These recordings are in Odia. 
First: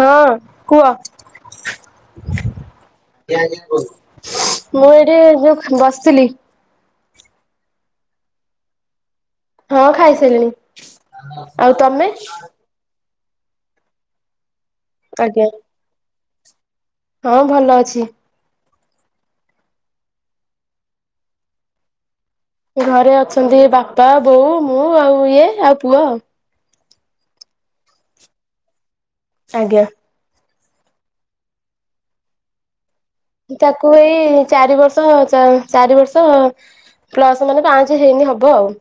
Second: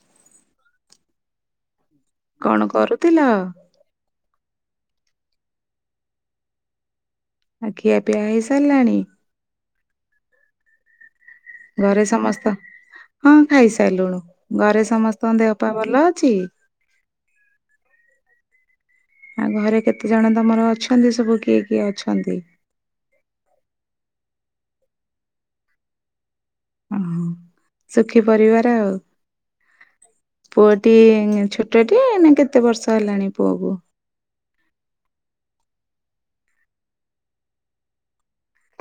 ହଁ କୁହ? କଣ କରୁଥିଲ? [unintelligible] ମୁଁ ଏଠି ଯୋଉ ବସିଥିଲି। ଆ ଖିଆ ପିଆ ହେଇ ସାରିଲାଣି? ହଁ ଖାଇସାଇଲିଣି। ଘରେ ସମସ୍ତ ହଁ ଖାଇସାରିଲୁଣୁ। ଘରେ ସମସ୍ତଙ୍କ ଆଜ୍ଞା ଦେହ ପା ଭଲ ଅଛି? ହଁ ଭଲ ଅଛି। ଆ ଘରେ କେତେ ଜଣ ତମର ଅଛନ୍ତି ସବୁ କିଏ କିଏ ଅଛନ୍ତି? ଘରେ ଅଛନ୍ତି ବାପା ବୋଉ ମୁଁ ଆଉ ଇଏ ଆଉ ପୁଅ। ଅ ହ ସୁଖୀ ପରିବାର ଆଉ। ଆଜ୍ଞା। ପୁଅଟି ଛୋଟଟି ଏ ନା କେତେ ବର୍ଷ ହେଲାଣି? ପୁଅକୁ? ତାକୁ ଏଇ ଚାରି ବର୍ଷ ଚାରି ବର୍ଷ ପ୍ଲସ ମାନେ ପାଞ୍ଚେ ହେଇନି ହବ ଆଉ।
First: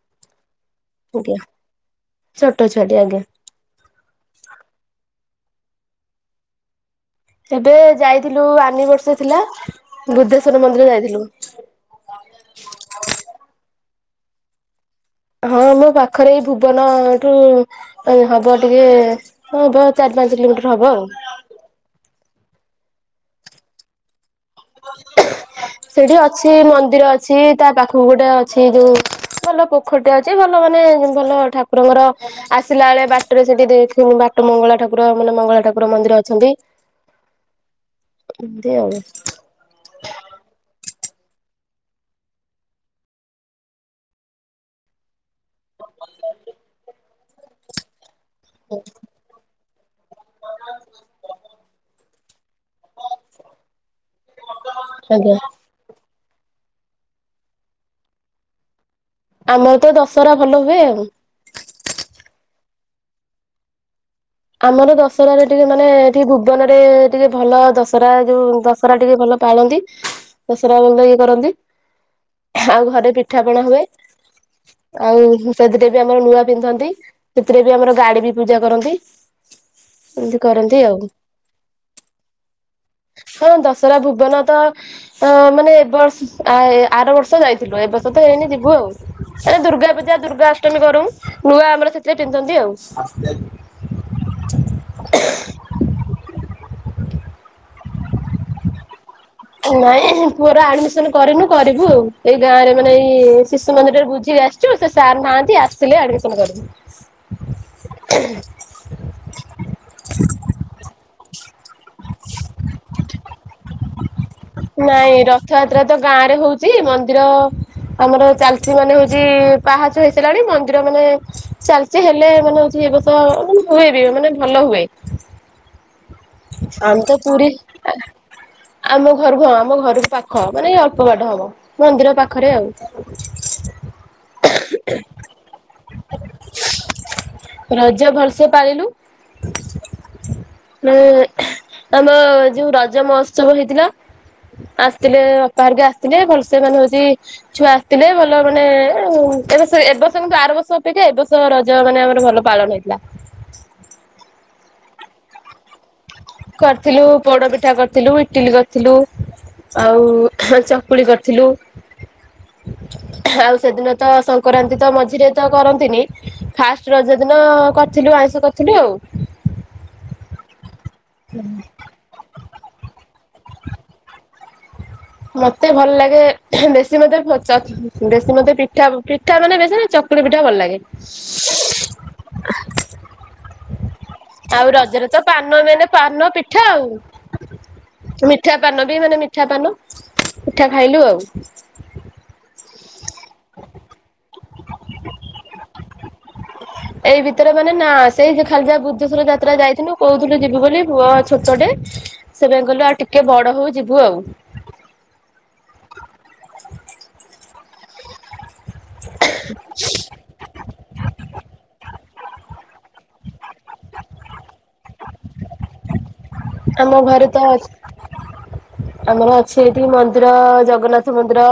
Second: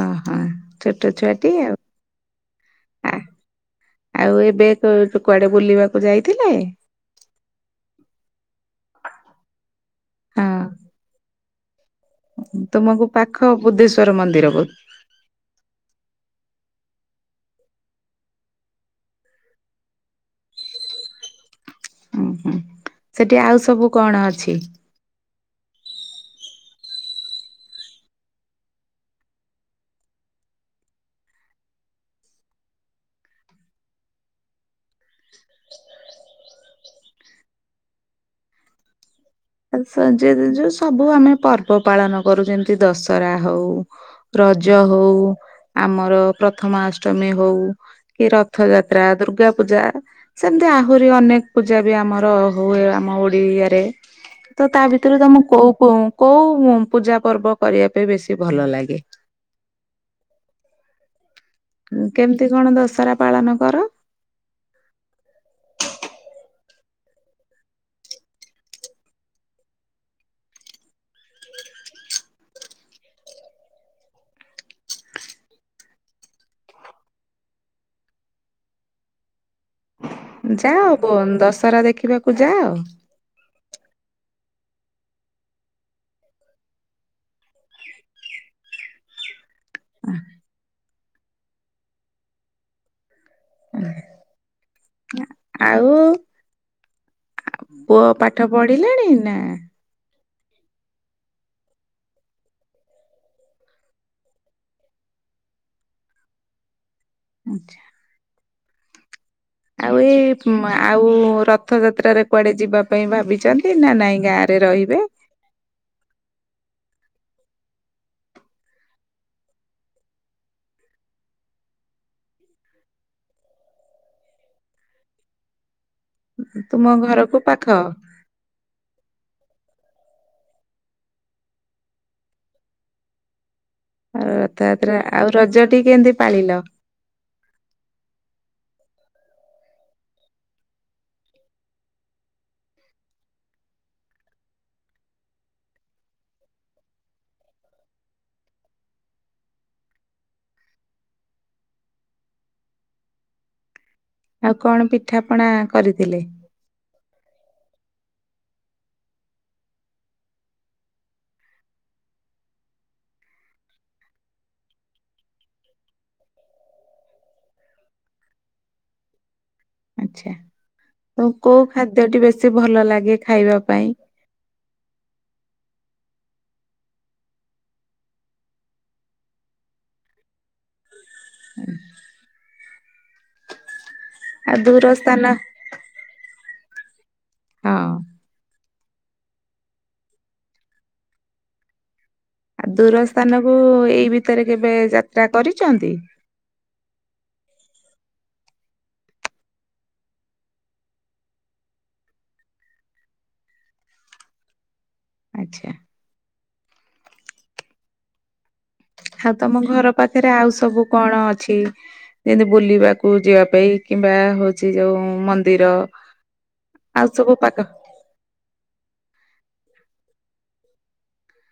ଅ, ହଁ ଛୋଟ ଆଜ୍ଞା ଛୁଆଟିଏ ଆଉ, ଛୋଟ ଛୁଆଟି ଆଃ। ଆଜ୍ଞା। ଆଉ, ଏବେ କୁ-କୁଆଡେ ବୁଲିବାକୁ ଯାଇଥିଲେ? ଏବେ ଯାଇଥିଲୁ ଆନିବର୍ଷ ଥିଲା, ହଁ ବୁଦ୍ଧେଶ୍ଵର ମନ୍ଦିର ଯାଇଥିଲୁ। ତୁମକୁ ପାଖ ବୁଦ୍ଧେଶ୍ଵର ମନ୍ଦିର ବହୁତ୍! ହଁ, ମୋ ପାଖରେ ଏଇ ଭୁବନ-ଅ ଠୁ ଏଇ ହବ ଟିକେ, ହବ ଚାରି ପାଞ୍ଚ କିଲୋମିଟର ହବ ଆଉ। ଉଁ ହୁଁ। ସେଠି ଆଉ ସବୁ କଣ ଅଛି? ସେଠି ଅଛି ମନ୍ଦିର ଅଛି, ତା ପାଖକୁ ଗୋଟେ ଅଛି ଯୋଉ ଭଲ ପୋଖରୀଟିଏ ଅଛି। ଭଲ ମାନେ ଭଲ ଠାକୁରଙ୍କର ଆସିଲା ଏଳେ ବାଟରେ ସେଠି ଦେଖିନୁ ବାଟ ମଙ୍ଗଳା ଠାକୁର, ମାନେ ମଙ୍ଗଳା ଠାକୁର ମନ୍ଦିର ଅଛନ୍ତି। ଏମତି ଆଉ। ଆଉ ସଞ୍ଜେଇ ଦେଇଚୁ ସବ୍ ବୁ ଆମେ ପର୍ବ ପାଳନ କରୁ, ଯେମିତି ଦଶହରା ହଉ। ରଜ ହଉ, ଆମର ପ୍ରଥମାଷ୍ଟମୀ ହଉ, କି ରଥ୍ ଥଯାତ୍ରା, ଦୁର୍ଗା ପୂଜା, ସେମତି ଆହୁରି ଅନେକ ପୂଜା ବି ଆମର ହୁଏ ଆମ ଓଡ଼ିଆରେ। ତ, ତା ଭିତରୁ ଆଜ୍ଞା ତମକୁ କୋଉ କୋଉଁ କୋଉଁ ପୂଜା ପର୍ବ କରିବା ପାଇଁ ବେଶୀ ଭଲ ଲାଗେ? ଆମର ତ ଦଶହରା ଭଲ ହୁଏ ଆଉଁ। କେମିତି କଣ ଦଶହରା ପାଳନ କର? ଆମର ଦଶହରାରେ ଟିକେ ମାନେ ଏଠି ଭୁବନରେ ଟିକେ ଭଲ ଦଶହରା, ଯୋଉଁ ଦଶ ହରା ଟିକେ ଭଲ ପାଳନ୍ତି। ଦଶରା ଭଲ ଇଏ କରନ୍ତି। ଆହାଁ, ଘରେ ପିଠାପଣା ହୁଏ। ଆଉ, ସେଥିରେ ବି ଆମର ନୂଆ ପିନ୍ଧନ୍ତି। ସେଥିରେ ବି ଆମର ଗାଡି ବି ପୂଜା କରନ୍ତି। ଏମିତି କରନ୍ତି ଯାଅ ଆଉ। ବନ୍ ଦଶହରା ଦେଖିବାକୁ ଯାଅ? ହଁ, ଦଶହରା ଭୁବନ ତ! ତ, ମାନେ ଏ ବର୍ଷ ଆର ବର୍ଷ ଯାଇଥିଲୁ। ଏ ବର୍ଷ ତ ହେଇନି ଯିବୁ ଆଉ। ଏ ଦୁର୍ଗା ପୂଜା ଦୁର୍ଗା ଅଷ୍ଟମୀ କରୁଁ। ନୂଆ ଆମର ସେଥିରେ ପିନ୍ଧନ୍ତି ଆଉ। ଉ ହୁଁ। ଆଉ-ଉ, ପୁଅ ପାଠ ପଢିଲେଣି ନା? ନାଇଁ, ପୁଅର ଆଡ୍ ମିସନ୍ କରିନୁ। କରିବୁ ଆଉ। ଏଇ ଗାଁ ରେ ମାନେ ଏଇ ଶିଶୁ ମନ୍ଦିରରେ ବୁଝିକି ଆସି ଚୁ, ସେ ସାର୍ ନାହାନ୍ତି। ଆସିଲେ ଆଡ୍ମିଶନ୍ କରିବୁ। ଆଚ୍ଛା। [inaudible] ଆଉ, ଏଇ ଉମ୍ ଆଉ, ରଥ ଯାତ୍ରାରେ କୁଆଡେ ଯିବା ପାଇଁ ଭାବିଛନ୍ତି ନା ନାଇଁ ଗାଁରେ? ନାଇଁ, ରଥଯାତ୍ରା ତ ଗାଁ ରେ ହଉଛି। ମନ୍ଦିର ଆମର ଚାଲଛି ମାନେ ହଉଛି, ପାହାଚ ହେଇସାଇଲାଣି ମନ୍ଦିର ମାନେ ଚାଲିଚି ହେଲେ ମାନେ ହଉଛି, ଏବେତ ମାନେ ହୁଏ ବି, ମାନେ ଭଲ ହୁଏ। ତୁମ ଆମ୍ ତ ଘରକୁ ପୁରୀ ପାଖ ଆଁ ଆମ ଘର ହଁ, ଆମ ଘରକୁ ପାଖ। ମାନେ ଅଳ୍ପ ବାଟ ହବ। ମନ୍ଦିର ପାଖରେ ଆଉ। ଆଉ ରଥଯାତ୍ରା, ଆଉ ରଜଟି କେମତି ପାଳିଲ? ରଜ ଭଲ୍ ସେ ପାଳିଲୁ। ନେ ଆମ ଯୋଉ ରଜ ମହୋତ୍ସବ ହେଇଥିଲା। ଆସିଥିଲେ ଅପାହେରିକା ଆସିଥିଲେ। ଭଲ୍ ସେ ମାନେ ହଉଛି ଛୁଆ ଆସିଥିଲେ। ଭଲ ମାନେ ଏଁ-ଏ ଏବଷ, ଏ ବର୍ଷ କିନ୍ତୁ ଆର ବର୍ଷ ଅପେକ୍ଷା, ଏବ ବର୍ଷ ରଜ ମାନେ ଆମର ଭଲ ପାଳନ ହେଇଥିଲା। ଆଉ କଣ ପିଠାପଣା କରିଥିଲେ? କରିଥିଲୁ ପୋଡ ପିଠା କରିଥିଲୁ ଇଟିଲି କରିଥିଲୁ। ଆଉ ଚକୁଳି କରିଥିଲୁ। ଆଉ ସେଦିନ ତ ସଂକ୍ରାନ୍ତି ତ ମଝିରେ ତ କରନ୍ତିନି ଫାଷ୍ଟ ରଜ ଦିନ କରିଥିଲୁ ଆଇଁଷ କରିଥିଲୁ ଆଉ। ଆଚ୍ଛା, ତ କୋଉ ଖାଦ୍ୟ ଟି ବେଶୀ ଭଲ ଲାଗେ ଖାଇବା ପାଇଁ? ମତେ ଭଲ ଲାଗେ ବେଶୀ ମତେ ଚ ବେଶୀ ମତେ ପିଠା ପିଠା ମାନେ ବେଶୀ ଚ କୁଳି ପିଠା ଭଲ ଲାଗେ। [inaudible] ଆଉ ଦୂର ରଜରେ ସ୍ଥାନ ତ ପାନ ମେନ୍ ପାନ ପିଠା ଆଉ। ହଁ। ମିଠା ପାନ ବି ମାନେ ମିଠା ପାନ ପିଠା ଖାଇଲୁ ଆଉ। ଆଉ ଦୂର ସ୍ଥାନକୁ ଏଇ ଭିତରେ କେବେ ଯାତ୍ରା କରିଚନ୍ତି? ଏଇ ଭିତରେ ମାନେ ନା ସେଇ ଯେ ଖାଲି ଯା ବୁଦ୍ଧେଶ୍ୱର ଯାତ୍ରା ଯାଇଥିନୁ କହୁଥିଲୁ ଯିବୁ ବୋଲି ପୁଅ ଛୋଟଟେ ସେ ପାଇଁ କହିଲୁ ଆଉ ଟିକେ ବଡ଼ ହଉ ଯିବୁ ଆଉ। ଆଚ୍ଛା। ଆଉ ତମ ଘର ପାଖରେ ଆଉ ସବୁ କଣ ଅଛି? ଯେମିତି ବୁଲିବାକୁ ଯିବା ପାଇଁ କିମ୍ବା ହଉଛି ଯୋଉ ମନ୍ଦିର। ଆମ ଆଉ ଘରେ ସବୁ ତ ପାଖ ଅ ଆମର ଅଛି ଏଠି ମନ୍ଦିର ଜଗନ୍ନାଥ ମନ୍ଦିର।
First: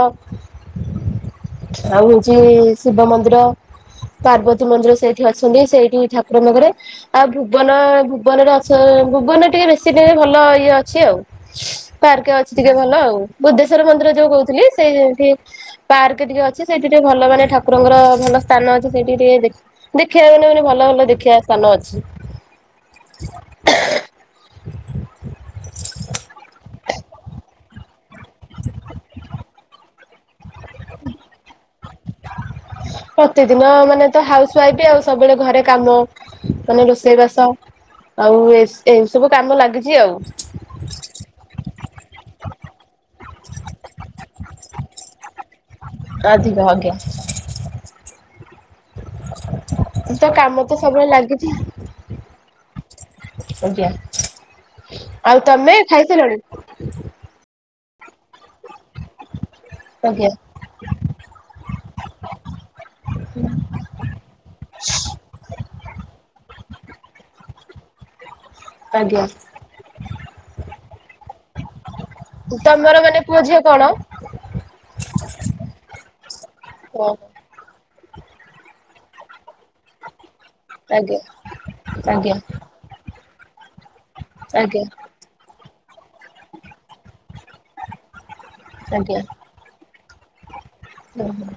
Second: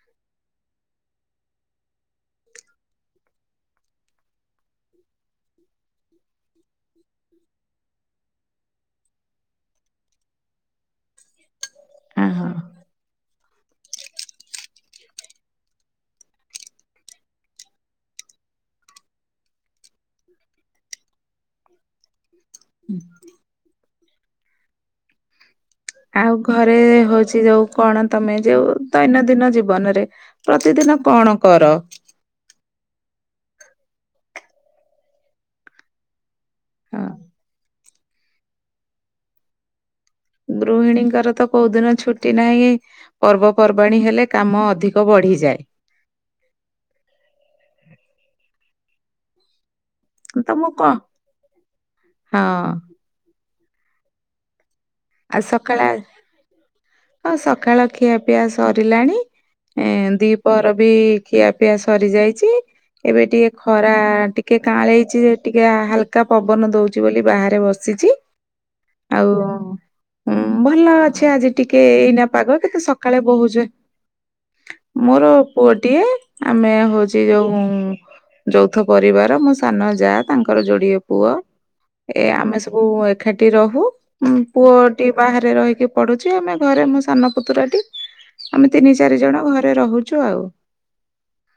ଆଉ ହଉଛି ଶିବ ମନ୍ଦିର। ପାର୍ବତୀ ମନ୍ଦିର ସେଇଠି ଅଛନ୍ତି ସେଇଠି ଠାକୁରଙ୍କ ପାଖରେ। ଆଉ ଭୁବନ ଭୁବନରେ ଅଛ ଭୁବନରେ ଟିକେ ବେଶୀ ଦିନି ଭଲ ଇଏ ଅଛି ଆଉ। ପାର୍କ ହଁ ଅଛି ହଁ। ଟିକେ ଭଲ ଆଉ। ବୁଦ୍ଧେଶ୍ଵର ମନ୍ଦିର ଯୋଉ କହୁଥିଲି ସେଇଠି ପାର୍କ ଟିକେ ଅ ସିଏ ସେଇଟି ଟିକେ ଭଲ ମାନେ ଠାକୁରଙ୍କର ଭଲ ସ୍ଥାନ ଅଛି ସେଇଟି ଟିକେ ଦେ ଦେଖିବାକୁ ମାନେ ଭଲ ଭଲ ଦେଖିବା ସ୍ଥାନ ଅଛି। ହୁଁ। ଆଉ ଘରେ ହଉଛି ଯୋଉ କଣ ତମେ ଯୋଉ ଦୈନନ୍ଦିନ ଜୀବନରେ ପ୍ରତିଦିନ କଣ କର? ପ୍ରତିଦିନ ମାନେ ତ ହାଉସ ୱାଇଫ ବି ଆଉ ସବୁବେଳେ ଘରେ କାମ ମାନେ ହଁ ରୋଷେଇ ବାସ ଆଉ ଏ ଏଇ ସବୁ କାମ ଲାଗିଛି ଆଉ। ଗୃହିଣୀଙ୍କର ତ କୋଉ ଦିନ ଛୁଟି ନାହିଁ? ପର୍ବପର୍ବାଣୀ ହେଲେ କାମ ଅଧିକ ବଢିଯାଏ। ଅଧିକ ଆଜ୍ଞା। ତ କାମ ତମକୁ ତ କଣ ସବୁବେଳେ ଲାଗିଛି। ହଁ। ଆଜ୍ଞା। ଆଉ ତମେ ସକାଳେ ଆ ଖାଇସାରିଲଣି? ହଁ ସକାଳ ଖିଆ ପିଆ ସରିଲାଣି। ଏଁ ଆଜ୍ଞା ଦି ପହର ବି ଖିଆ ପିଆ ସରି ଯାଇଛି। ଏବେ ଟିକେ ଖରା ଟିକେ କାଁଳେଇଛି ଯେ ଟିକେ ହାଲକା ପବନ ଦଉଚି ବୋଲି ବାହାରେ ବସି ସିଚି ଆଜ୍ଞା ଆଉ ହୁଁ ଭଲ ଅଛି ଆଜି ଟିକେ ଏଇନା ପାଗ କିତୁ ତମର ମାନେ ସକାଳେ ପୁଅ ବହୁ ଝିଅ ଜୋରେ କଣ? ମୋର ପୁଅଟିଏ ଆମେ ଓ ହଉଛି ଯୋଉଁ ଯୌଥ ପରିବାର ମୋ ସାନ ଜା ତାଙ୍କର ଯୋଡିଏ ଆଜ୍ଞା ପୁଅ, ଏ ଆଜ୍ଞା ଆମେ ସବୁ ଏକାଠି ରହୁ ଉଁ ପୁଅ ଆଜ୍ଞା କିଏ ବାହାରେ ରହିକି ପଡୁଛି ଆମେ ଘରେ ମୁଁ ସାନ ପୁତୁରା ଟି ଆମେ ତିନି ଚାରି ଜଣ ଘରେ ରହୁଛୁ ଆଉ ଓହୋ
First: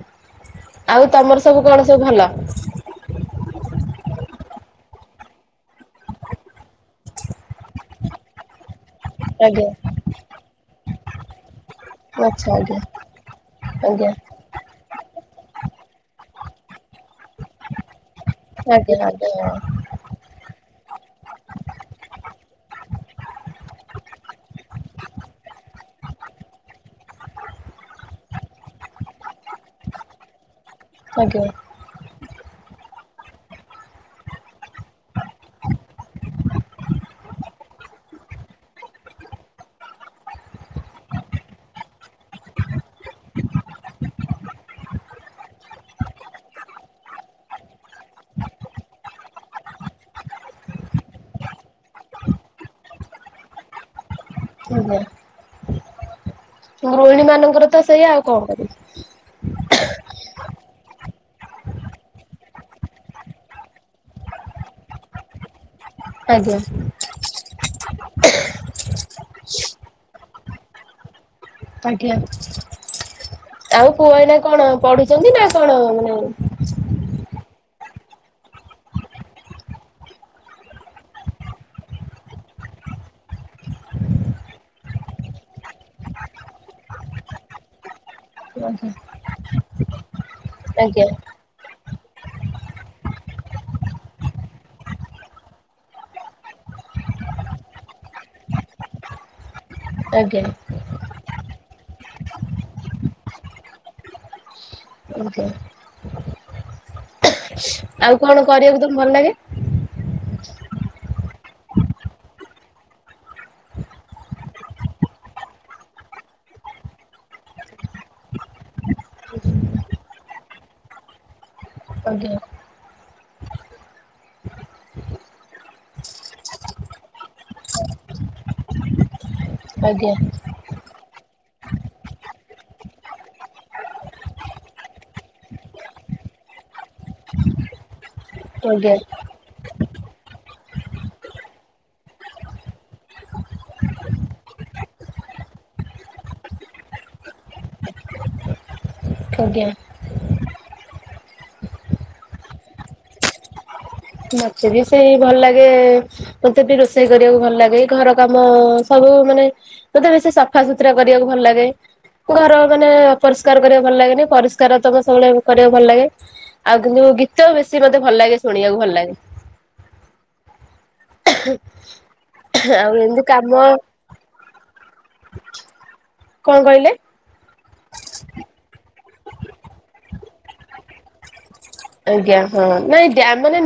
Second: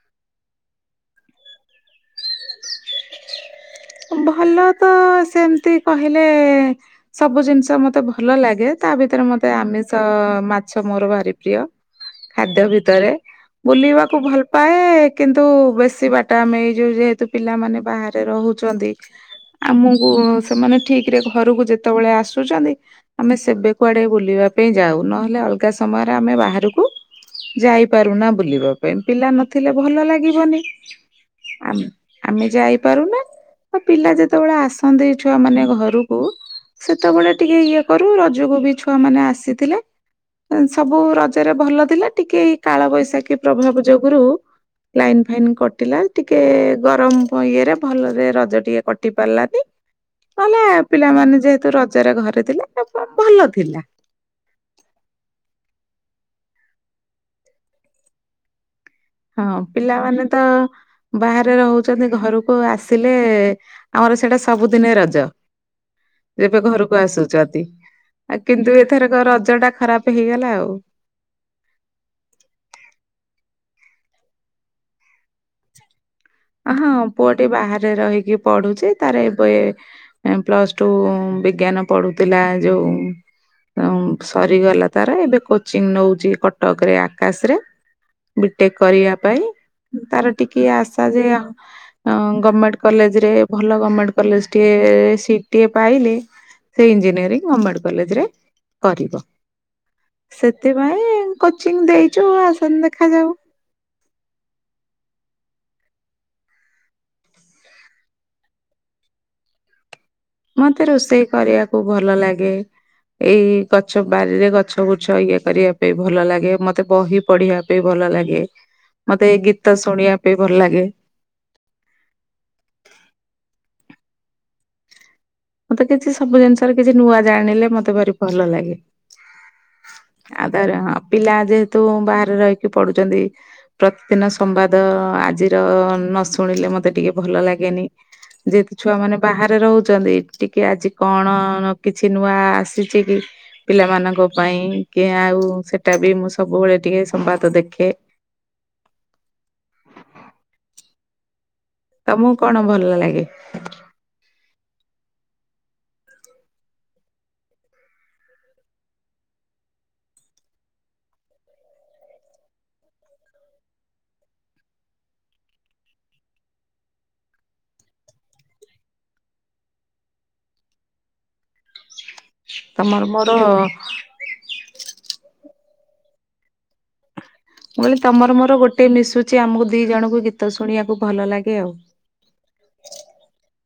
ଆଉ ତମର ସବୁ କଣ ସବୁ ଭଲ ହ ଭଲ ତ ସେମତି କହିଲେ ସବୁ ଜିନିଷ ମତେ ଭଲ ଲାଗେ ତା ଭିତରେ ମତେ ଆଜ୍ଞା ଆମିଷ ମାଛ ମୋର ଭାରି ପ୍ରିୟ ଆଚ୍ଛା ଆଜ୍ଞା ଖାଦ୍ୟ ଆଜ୍ଞା। ଭିତରେ ବୁଲିବାକୁ ଭଲ ପାଏ କିନ୍ତୁ ବେଶୀ ବାଟ ଆମେଇଯାଉ ଯେହେତୁ ପିଲାମାନେ ବାହାରେ ଚନ୍ତି ଆଜ୍ଞା ଆଜ୍ଞା ଆମକୁ ସେମାନେ ଠିକ ରେ ଘରକୁ ଯେତେବେଳେ ଆସୁଛନ୍ତି। ଆମେ ସେବେ କୁଆଡ଼େ ବୁଲିବା ପାଇଁ ଯାଉ ନହେଲେ ଅଲଗା ସମୟରେ ଆମେ ବାହାରକୁ ଯାଇପାରୁନା ବୁଲିବା ପିଲା ନଥିଲେ ଭଲ ଲାଗିବନି ଆଜ୍ଞା ଆମ୍ ଆମେ ଯାଇପାରୁନା ଆଉ ପିଲା ଯେତେବେଳେ ଆସନ୍ତି ଛୁଆ ମାନେ ଘରକୁ ସେତେବେଳେ ଟିକେ ଇଏ କରୁ ରଜକୁ ବି ଛୁଆ ମାନେ ଆସିଥିଲେ ସବୁ ରଜରେ ଭଲ ଥିଲା ଟିକେ କାଳବୈଶାଖୀ ପ୍ରଭାବ ଯୋଗୁରୁ ଲାଇନ ଫାଇନ୍ କଟିଲା ଟିକେ ଗରମ ଇଏରେ ଭଲରେ ର ଜ ଟିକେ କଟି ପାରିଲାନି ନହଲେ ପିଲାମାନେ ଯେହେତୁ ରଜରେ ଘରେ ଥିଲେ [unintelligible] ଭଲ ଥିଲା ହୁଁ [unintelligible] ଗୃହିଣୀ ମାନଙ୍କର ତ ସେଇଆ ଆଉ କଣ କରିବି ହଁ ପିଲାମାନେ ତ ବାହାରେ ରହୁଛନ୍ତି ଘରକୁ ଆସିଲେ ଆମର ସେଇଟା ସବୁଦିନେ ରଜ ଆଜ୍ଞା ଯେବେ ଘରକୁ ଆସୁଛନ୍ତି ଆଉ କିନ୍ତୁ ଏଥରକ ରଜ ଟା ଖରାପ ହେଇଗଲା ଆଉ ଆଜ୍ଞା ଆଉ ପୁଅ ଏଇନା କଣ ପଢୁଛନ୍ତି ନା କଣ ମାନେ ହଁ ପୁଅଟି ବାହାରେ ରହିକି ପଢୁଛି ତାର ଏବେ ପ୍ଲସ ଟୁ ବିଜ୍ଞାନ ପଢୁଥିଲା ଯୋଉ ଉ ସରିଗଲା ତାର ଏବେ କୋଚିଂ ନଉଛି କଟକ ରେ ଆକାଶ ରେ ବିଟେକ୍ ଆଜ୍ଞା କରିବା ପାଇଁ ତାର ଟିକେ ଆଶା ଆଜ୍ଞା ଯେ ଅ -ଗଭର୍ଣମେଣ୍ଟ କଲେଜରେ ଭଲ ଗଭର୍ଣମେଣ୍ଟ କଲେଜଟିଏ ସିଟିଏ ପାଇଲେ ସେଇ ଇଞ୍ଜିନିୟରିଂ ଗମେଣ୍ଟ କଲେଜ ରେ କରିବ ଆଜ୍ଞା ସେଥିପାଇଁ କୋଚିଂ ଦେଇଛୁ ଆସନ୍ତୁ ଦେଖାଯାଉ ଆଜ୍ଞ ଆଉ କଣ କରିବାକୁ ତମକୁ ଭଲ ଲାଗେ? ମତେ ରୋଷେଇ କରିବାକୁ ଭଲ ଲାଗେ। ଏଇ ଗଛ ବାରିରେ ଗଛ ବୁଛ ଇଏ କରିବା ପାଇଁ ଭଲ ଲାଗେ ମତେ ବହି ପଢିବା ପାଇ ଭଲ ଲାଗେ ମତେ ଏଇ ଗୀତ ଶୁଣିବା ପାଇଁ ଭଲ ଲାଗେ। ଆଜ୍ଞା ମତେ କିଛି ସବୁ ଜିନିଷରେ କିଛି ନୂଆ ଜାଣିଲେ ମତେ ଭାରି ଭଲ ଲାଗେ। ଆଜ୍ଞା ଆ ତାର ହଁ ପିଲା ଯେହେତୁ ବାହାରେ ରହିକି ପଢୁଛନ୍ତି। ପ୍ରତିଦିନ ସମ୍ବାଦ ଆଜିର ନ ଶୁଣିଲେ ମତେ ଟିକେ ଭଲ ଲାଗେନି ଯେହେତୁ ଛୁଆ ଆଜ୍ଞା ମାନେ ବାହାରେ ରହୁଛନ୍ତି। ଟିକେ ଆଜି କଣ କିଛି ନୂଆ ଆସିଛି କି। ପିଲାମାନଙ୍କ ପାଇଁ କି ଆଉ ସେଟା ବି ମୁଁ ସବୁବେଳେ ଟିକେ ସମ୍ବାଦ ଦେଖେ। ଆଜ୍ଞା। ତମକୁ କଣ ଭଲ ଲାଗେ। ମୋତେ ବି ସେଇ ଭଲ ଲାଗେ। ମତେ ବି ରୋଷେଇ କରିବାକୁ ଭଲ ଲାଗେ ଘର କାମ ସବୁ ମାନେ। ମୋତେ ବେଶୀ ସଫାସୁତୁରା କରିବାକୁ ଭଲ ଲାଗେ। ଘର ମାନେ ଅପରିଷ୍କାର କରିବାକୁ ଭଲ ଲାଗେନି ପରିଷ୍କାର ଥବ ସବୁବେଳେ କରିବାକୁ ଭଲ ଲାଗେ। ଆଉ କିନ୍ତୁ ଗୀତ ବେଶି ମତେ ଭଲ ଲାଗେ ଶୁଣିବାକୁ ଭଲ। ଲାଗେ ଆଉ ତମର ଏମତି ମୋର କାମ। ମୁଁ କଁ କହିଲେ। ମୁଁ କହିଲି ତମର ମୋର ଗୋଟେ ମିଶୁଛି ଆମକୁ ଦି ଜଣଙ୍କୁ ଗୀତ ଶୁଣିବାକୁ ଭଲ ଲାଗେ ଆଉ। ଆଜ୍ଞା ହଁ ନାଇଁ ଡ଼୍ୟାନ ମାନେ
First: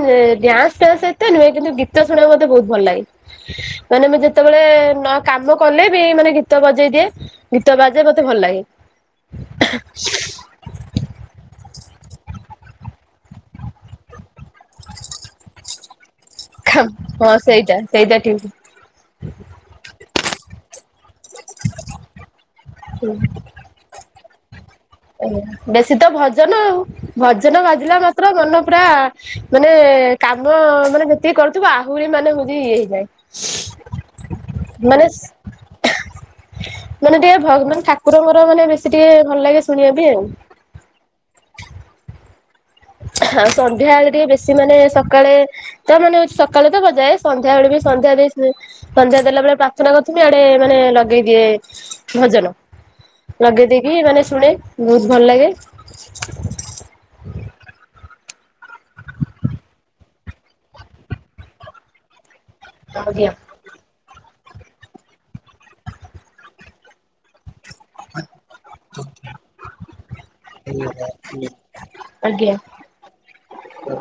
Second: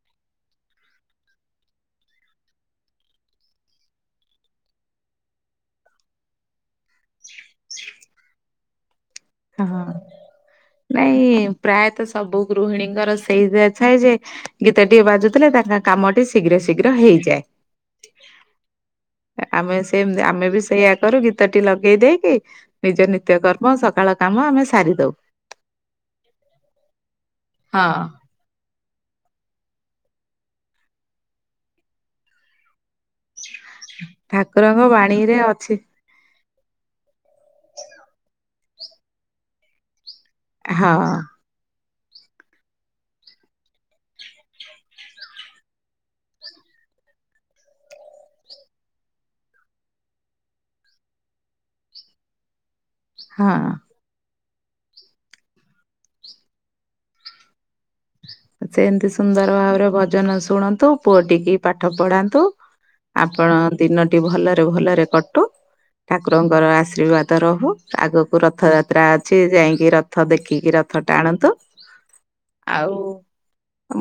ଡ୍ୟାନ୍ସ ଫ୍ୟାନ୍ସ ଏତେ ନୁହେଁ କିନ୍ତୁ ଗୀତ ଶୁଣିବାକୁ ମତେ ବହୁତ ଭଲ ଲାଗେ। ମାନେ ମୁଁ ଯେତେବେଳେ ନ କାମ କଲେ ବି ମାନେ ଗୀତ ବଜେଇଦିଏ। ଗୀତ ବାଜେ ମତେ ଭଲ ଲାଗେ। ହଁ। ନାଇଁ ପ୍ରାୟତଃ ସବୁ ଗୃହିଣୀଙ୍କର ସେଇ ଯା ଥାଏ ଯେ ଗୀତ ଟିକେ ବାଜୁଥିଲେ ତାଙ୍କ। କାମଟି ଶୀଘ୍ର ଶୀଘ୍ର ହଁ ହେଇଯାଏ। ସେଇଟା ସେଇଟା ଠିକ। ଆମେ ସେମ ଆମେ ବି ସେଇଆ କରୁ ଗୀତଟି ଲଗେଇ ଦେଇକି ନିଜ ନିତ୍ୟ କର ର୍ମ ଏବଂ ସକାଳ କାମ ଆମେ ସାରି। ହଁ ବେଶୀ ତ ଭଜନ ଆଉ ଭଜନ ହଁ। ବାଜିଲା ମାତ୍ରେ ମନ ପୁରା। ମାନେ କାମ ମାନେ ଯେତିକି କରିଥିବ ଆହୁରି ମାନେ ହଉଛି ଇଏ ହେଇ ଯାଏ। ଠାକୁରଙ୍କ ବାଣୀରେ ଅଛି। ମାନେ ଟିକେ ଭଗ୍ ମାନେ ଠାକୁରଙ୍କର ମାନେ ବେଶୀ ଟିକେ ଭଲ ଲାଗେ ଶୁଣିବା ପାଇଁ ଆଉ। ହଁ। ସନ୍ଧ୍ୟାବେଳେ ଟିକେ ବେଶୀ ମାନେ ସକାଳେ। ତ ମାନେ ସକାଳେ ତ ବଜାଏ ସନ୍ଧ୍ୟା ବେଳେ ବି ସନ୍ଧ୍ୟା ଦେଇସାରି। ସନ୍ଧ୍ୟା ଦେଲା ବେଳେ ପ୍ରାର୍ଥନା କରୁଥମି। ଆଡେ ମାନେ ଲଗେଇ ଦିଏ ଭଜନ। ହଁ। ଲଗେଇ ଦେଇକି ମାନେ ଶୁଣେ ବହୁତ ଭଲ ଲାଗେ। ସେମିତି ସୁନ୍ଦର ଭାବରେ ଭଜନ ଶୁଣନ୍ତୁ ପୁଅ ଟିକି ପାଠ ପଢାନ୍ତୁ। ଆଜ୍ଞା ଆପଣଙ୍କ ଦିନଟି ଭଲରେ ଭଲରେ କଟୁ। ଠାକୁରଙ୍କର ଆଶୀର୍ବାଦ। ରହୁ ଆଗକୁ ରଥଯାତ୍ରା ଅଛି ଯାଇଁକି ରଥ ଦେଖିକି ରଥ ଟାଣନ୍ତୁ। ଆଜ୍ଞା। ଆଉ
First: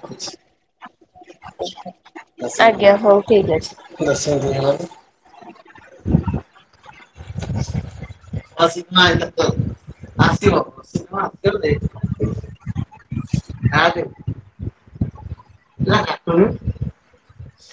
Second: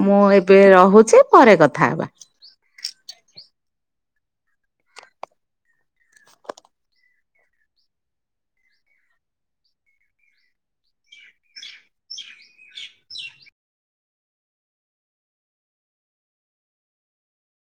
ମୁଁ ଏବେ ରହୁଛି ପରେ କଥା ହବା। ଆଜ୍ଞା ହଉ ଠିକ୍ ଅଛି। ହଁ ସୀମା ଆଇଲେ ତ ଆସିବ ସୀମା ଆସିବ ଯେ। କାଟେ। ତୁ ବା କାଟୁନୁ।